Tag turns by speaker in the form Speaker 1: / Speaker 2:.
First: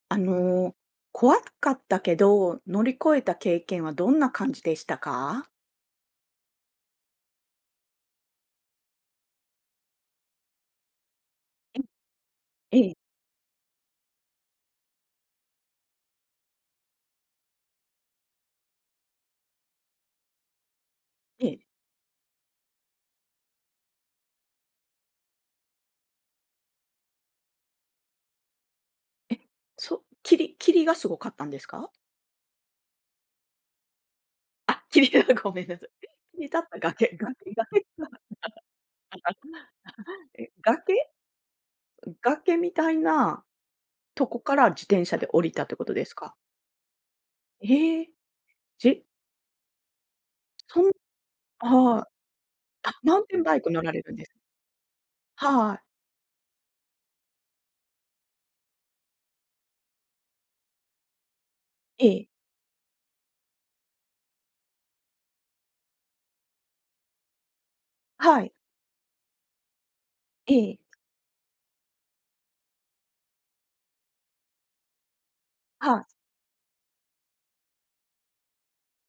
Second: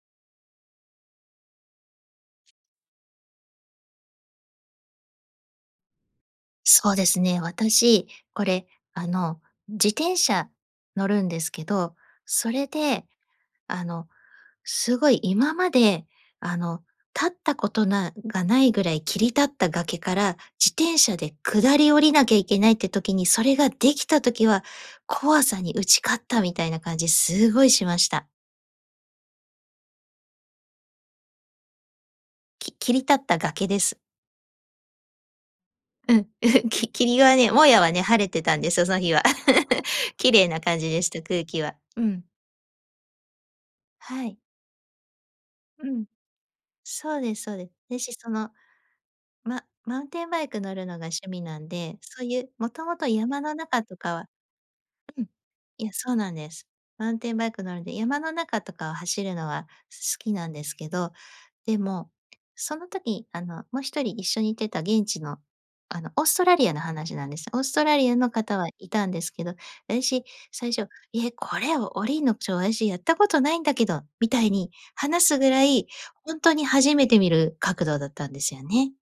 Speaker 1: あの、怖かったけど、乗り越えた経験はどんな感じでしたか？
Speaker 2: そうですね、私、これあの、自転車乗るんですけ
Speaker 1: うん。
Speaker 2: ど、それ
Speaker 1: ええ。
Speaker 2: で、あの、すごい今まで、あの、立ったことな、がないぐらい切り立った崖から自転車で
Speaker 1: ええ。
Speaker 2: 下り降りなきゃいけないって時に、それができた時は怖さに打ち勝ったみたいな感じすごいしました。
Speaker 1: え、そ、霧霧がすごかったんですか？
Speaker 2: き切り立った崖です。
Speaker 1: あ、霧じゃごめんなさい。
Speaker 2: うん、
Speaker 1: 切り立っ た
Speaker 2: き
Speaker 1: 崖崖
Speaker 2: 霧はね、
Speaker 1: が
Speaker 2: もや
Speaker 1: 入っ
Speaker 2: はね、晴れてたんですよ、その日は 綺
Speaker 1: た。
Speaker 2: 麗
Speaker 1: [unintelligible]
Speaker 2: な感じ
Speaker 1: 崖？
Speaker 2: でした、空気は。う
Speaker 1: うん。
Speaker 2: ん。
Speaker 1: 崖みたいな
Speaker 2: は
Speaker 1: と
Speaker 2: い。
Speaker 1: こから自転車で降りたっていうこ
Speaker 2: う
Speaker 1: とで
Speaker 2: ん、
Speaker 1: すか？
Speaker 2: そうですそうです。で
Speaker 1: ええ。
Speaker 2: しその、
Speaker 1: じ
Speaker 2: ママウンテンバイク乗
Speaker 1: そ
Speaker 2: る
Speaker 1: ん
Speaker 2: のが趣味なんで、
Speaker 1: ああ、
Speaker 2: そういう、もと
Speaker 1: あ、
Speaker 2: もと
Speaker 1: マウンテ
Speaker 2: 山
Speaker 1: ン
Speaker 2: の
Speaker 1: バイク乗
Speaker 2: 中
Speaker 1: ら
Speaker 2: と
Speaker 1: れる
Speaker 2: か
Speaker 1: んで
Speaker 2: は
Speaker 1: す。
Speaker 2: うん、
Speaker 1: はい。
Speaker 2: いや、そうなんです。マウンテンバイク乗るんで山の中とかを走るのは好きなんですけど、で
Speaker 1: え
Speaker 2: も、
Speaker 1: え。
Speaker 2: その時あのもう1人一緒に行ってた現地の、あの、オーストラリアの話なんです。オーストラリアの
Speaker 1: はい。
Speaker 2: 方はいたんですけど、私、
Speaker 1: え
Speaker 2: 最
Speaker 1: え。
Speaker 2: 初、え、これを降りんの、ちょ、あたし、やったことないんだけど、みたいに話すぐらい、
Speaker 1: はい。
Speaker 2: 本当に初めて見る角度だったんですよね。